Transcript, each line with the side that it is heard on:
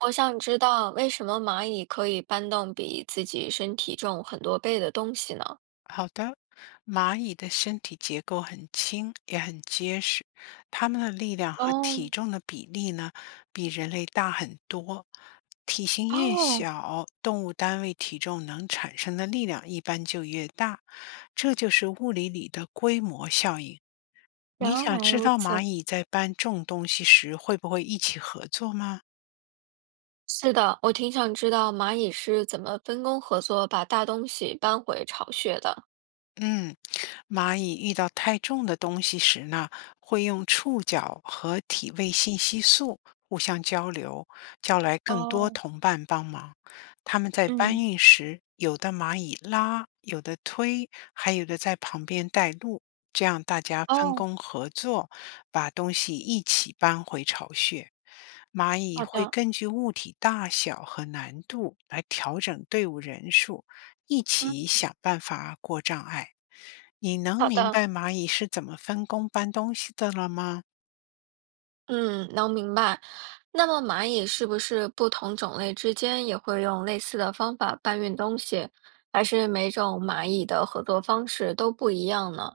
right: 我想知道为什么蚂蚁可以搬动比自己身体重很多倍的东西呢？
left: 好的，蚂蚁的身体结构很轻，也很结实，它们的力量和
right: 哦
left: 体重的比例呢，比人类大很多。体型越
right: 哦，
left: 小，动物单位体重能产生的力量一般就越大，这就是物理里的规模效应。
right: 原
left: 你想
right: 来
left: 知
right: 如
left: 道蚂
right: 此。
left: 蚁在搬重东西时会不会一起合作吗？
right: 是的，我挺想知道蚂蚁是怎么分工合作把大东西搬回巢穴的。
left: 嗯，蚂蚁遇到太重的东西时呢，会用触角和体味信息素互相交流，叫来更多
right: 哦，
left: 同伴帮忙。它们在搬
right: 嗯，
left: 运时，有的蚂蚁拉，有的推，还有的在旁边带路，这样大家分
right: 哦，
left: 工合作，把东西一起搬回巢穴。蚂蚁
right: 好
left: 会
right: 的，
left: 根据物体大小和难度来调整队伍人数，一
right: 嗯，
left: 起想办法过障碍。你能
right: 好
left: 明
right: 的，
left: 白蚂蚁是怎么分工搬东西的了吗？
right: 嗯，能明白。那么蚂蚁是不是不同种类之间也会用类似的方法搬运东西，还是每种蚂蚁的合作方式都不一样呢？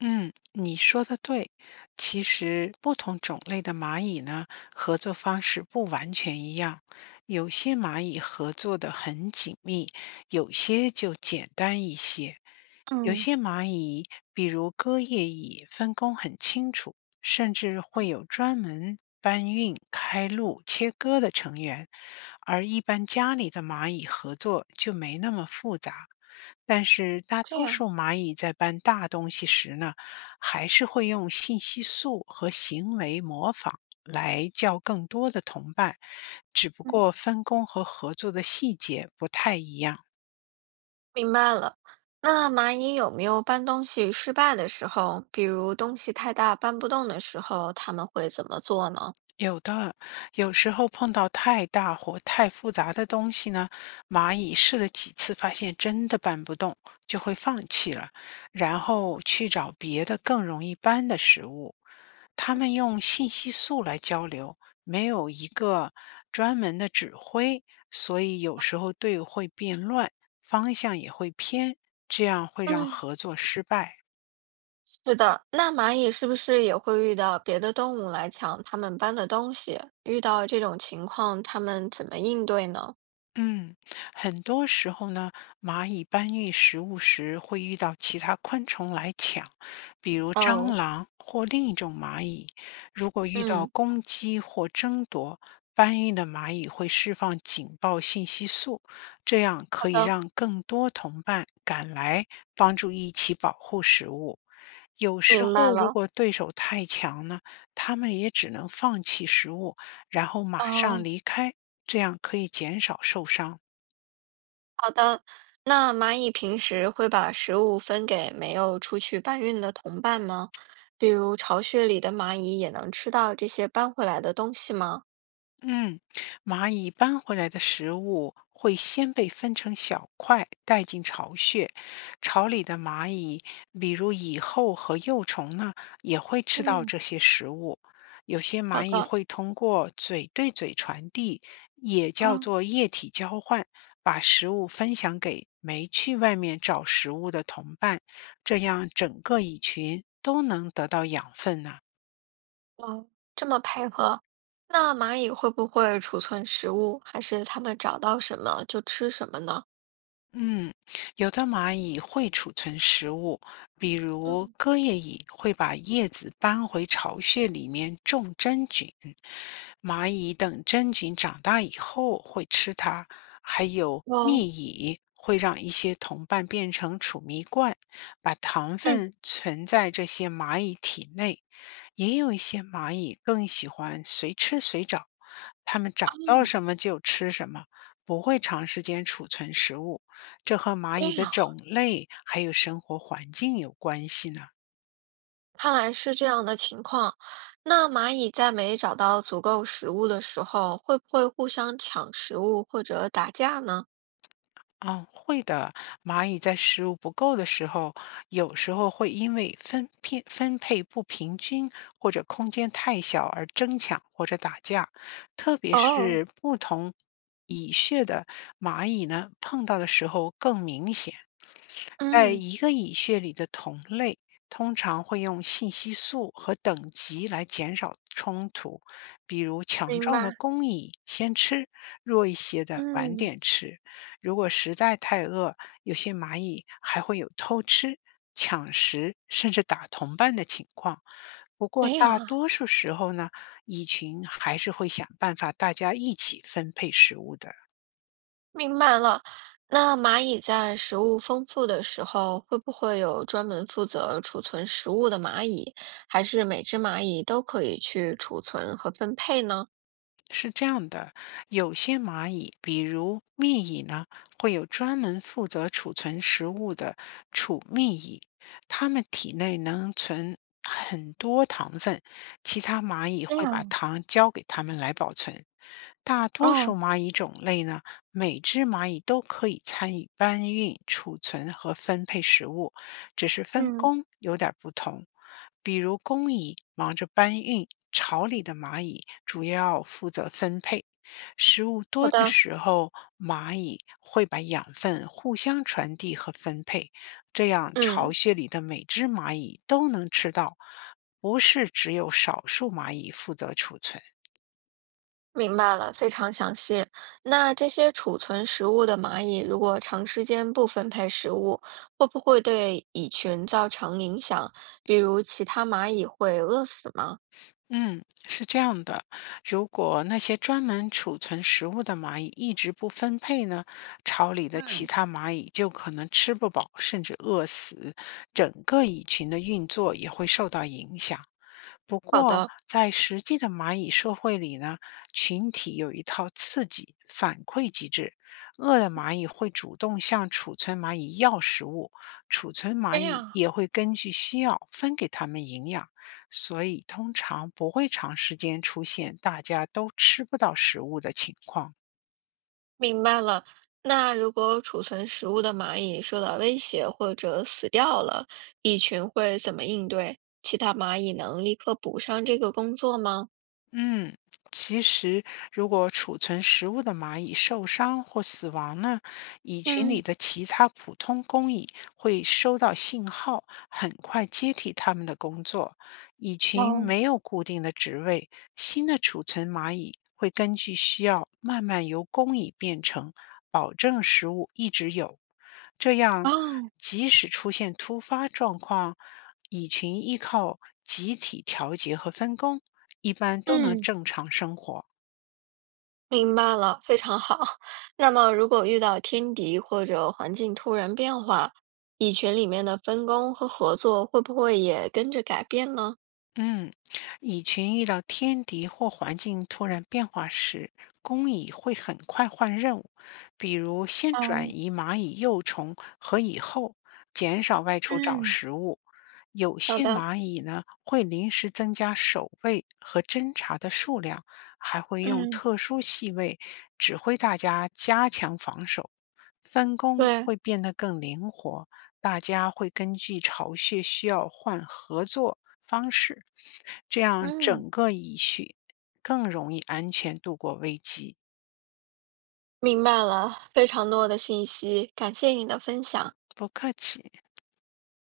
left: 嗯，你说的对。其实不同种类的蚂蚁呢，合作方式不完全一样。有些蚂蚁合作的很紧密，有些就简单一些。有
right: 嗯。
left: 些蚂蚁，比如割叶蚁，分工很清楚，甚至会有专门搬运、开路、切割的成员。而一般家里的蚂蚁合作就没那么复杂。但是大
right: 这
left: 多
right: 样，
left: 数蚂蚁在搬大东西时呢，还是会用信息素和行为模仿来叫更多的同伴，只不
right: 嗯，
left: 过分工和合作的细节不太一样。
right: 明白了。那蚂蚁有没有搬东西失败的时候？比如东西太大搬不动的时候，他们会怎么做呢？
left: 有的，有时候碰到太大或太复杂的东西呢，蚂蚁试了几次，发现真的搬不动，就会放弃了，然后去找别的更容易搬的食物。它们用信息素来交流，没有一个专门的指挥，所以有时候队伍会变乱，方向也会偏，这样会让
right: 嗯，
left: 合作失败。
right: 是的，那蚂蚁是不是也会遇到别的动物来抢它们搬的东西？遇到这种情况，它们怎么应对呢？
left: 嗯，很多时候呢，蚂蚁搬运食物时会遇到其他昆虫来抢，比如蟑
right: 哦，
left: 螂或另一种蚂蚁。如果遇到
right: 嗯，
left: 攻击或争夺，搬运的蚂蚁会释放警报信息素，这样
right: 好
left: 可以
right: 的，
left: 让更多同伴赶来，帮助一起保护食物。有时
right: 明白
left: 候如
right: 了。
left: 果对手太强呢，他们也只能放弃食物，然后马上
right: 哦，
left: 离开，这样可以减少受伤。
right: 那蚂蚁平时会把食物分给没有出去搬运的同伴吗？比如巢穴里的蚂蚁也能吃到这些搬回来的东西吗？
left: 嗯，蚂蚁搬回来的食物会先被分成小块，带进巢穴。巢里的蚂蚁，比如蚁后和幼虫呢，也会吃到
right: 嗯，
left: 这些食物。有些
right: 好
left: 蚂蚁
right: 的，
left: 会通过嘴对嘴传递，也叫
right: 啊，
left: 做液体交换，把食物分享给没去外面找食物的同伴，这样整个蚁群都能得到养分呢。
right: 哦，这么配合，那蚂蚁会不会储存食物，还是它们找到什么就吃什么呢？
left: 嗯，有的蚂蚁会储存食物，比如
right: 嗯，
left: 割叶蚁会把叶子搬回巢穴里面种真菌。蚂蚁等真菌长大以后会吃它，还有
right: 哦，
left: 蜜蚁会让一些同伴变成储蜜罐，把糖
right: 嗯，
left: 分存在这些蚂蚁体内。也有一些蚂蚁更喜欢随吃随找，它们
right: 啊，
left: 找到什么就吃什么，不会长时间储存食物。这和蚂
right: 这
left: 蚁的
right: 样，
left: 种类还有生活环境有关系呢。
right: 看来是这样的情况。那蚂蚁在没找到足够食物的时候，会不会互相抢食物或者打架呢？
left: 啊、会的。蚂蚁在食物不够的时候，有时候会因为分片分配不平均或者空间太小而争抢或者打架，特别
right: 哦，
left: 是不同蚁穴的蚂蚁呢，碰到的时候更明显。在
right: 嗯，
left: 一个蚁穴里的同类，通常会用信息素和等级来减少冲突，比如强
right: 明
left: 壮
right: 白，
left: 的公蚁先吃，弱一些的晚
right: 嗯，
left: 点吃。如果实在太饿，有些蚂蚁还会有偷吃、抢食，甚至打同伴的情况。不过，
right: 这
left: 大
right: 样啊
left: 多数时候呢，蚁群还是会想办法大家一起分配食物的。
right: 明白了。那蚂蚁在食物丰富的时候，会不会有专门负责储存食物的蚂蚁，还是每只蚂蚁都可以去储存和分配呢？
left: 是这样的，有些蚂蚁，比如蜜蚁呢，会有专门负责储存食物的储蜜蚁，它们体内能存很多糖分，其他蚂蚁
right: 这
left: 会把
right: 样，
left: 糖交给它们来保存。大多数
right: 哦，
left: 蚂蚁种类呢，每只蚂蚁都可以参与搬运、储存和分配食物，只是分
right: 嗯，
left: 工有点儿不同。比如工蚁忙着搬运，巢里的蚂蚁主要负责分配。食物
right: 好
left: 多的
right: 的，
left: 时候，蚂蚁会把养分互相传递和分配，这样巢
right: 嗯，
left: 穴里的每只蚂蚁都能吃到，不是只有少数蚂蚁负责储存。
right: 明白了，非常详细。那这些储存食物的蚂蚁，如果长时间不分配食物，会不会对蚁群造成影响？比如其他蚂蚁会饿死吗？
left: 嗯，是这样的，如果那些专门储存食物的蚂蚁一直不分配呢，巢里的其
right: 嗯，
left: 他蚂蚁就可能吃不饱，甚至饿死，整个蚁群的运作也会受到影响。不
right: 好
left: 过，
right: 的，
left: 在实际的蚂蚁社会里呢，群体有一套刺激反馈机制，饿的蚂蚁会主动向储存蚂蚁要食物，储存蚂
right: 这
left: 蚁
right: 样
left: 也会根据需要分给它们营养。所以通常不会长时间出现大家都吃不到食物的情况。
right: 明白了。那如果储存食物的蚂蚁受到威胁或者死掉了，蚁群会怎么应对？其他蚂蚁能立刻补上这个工作吗？
left: 嗯，其实如果储存食物的蚂蚁受伤或死亡呢，蚁群里
right: 嗯，
left: 的其他普通工蚁会收到信号，很快接替它们的工作。蚁群
right: 哦，
left: 没有固定的职位，新的储存蚂蚁会根据需要慢慢由工蚁变成，保证食物一直有。这样，
right: 哦，
left: 即使出现突发状况，蚁群依靠集体调节和分工，一般都能
right: 嗯，
left: 正常生活。
right: 明白了，非常好。那么，如果遇到天敌或者环境突然变化，蚁群里面的分工和合作会不会也跟着改变呢？
left: 嗯，蚁群遇到天敌或环境突然变化时，工蚁会很快换任务，比如先转
right: 哦，
left: 移蚂蚁幼虫和蚁后，减少外
right: 嗯
left: 出找
right: 嗯，
left: 食物。有
right: 好
left: 些
right: 的，
left: 蚂蚁呢会临时增加守卫和侦察的数量，还会用
right: 嗯，
left: 特殊气味指挥大家加强防守。分工
right: 对，
left: 会变得更灵活，大家会根据巢穴需要换合作方式，这样
right: 嗯。
left: 整个蚁穴更容易安全度过危机。
right: 明白了，非常多的信息，感谢你的分享。
left: 不客气。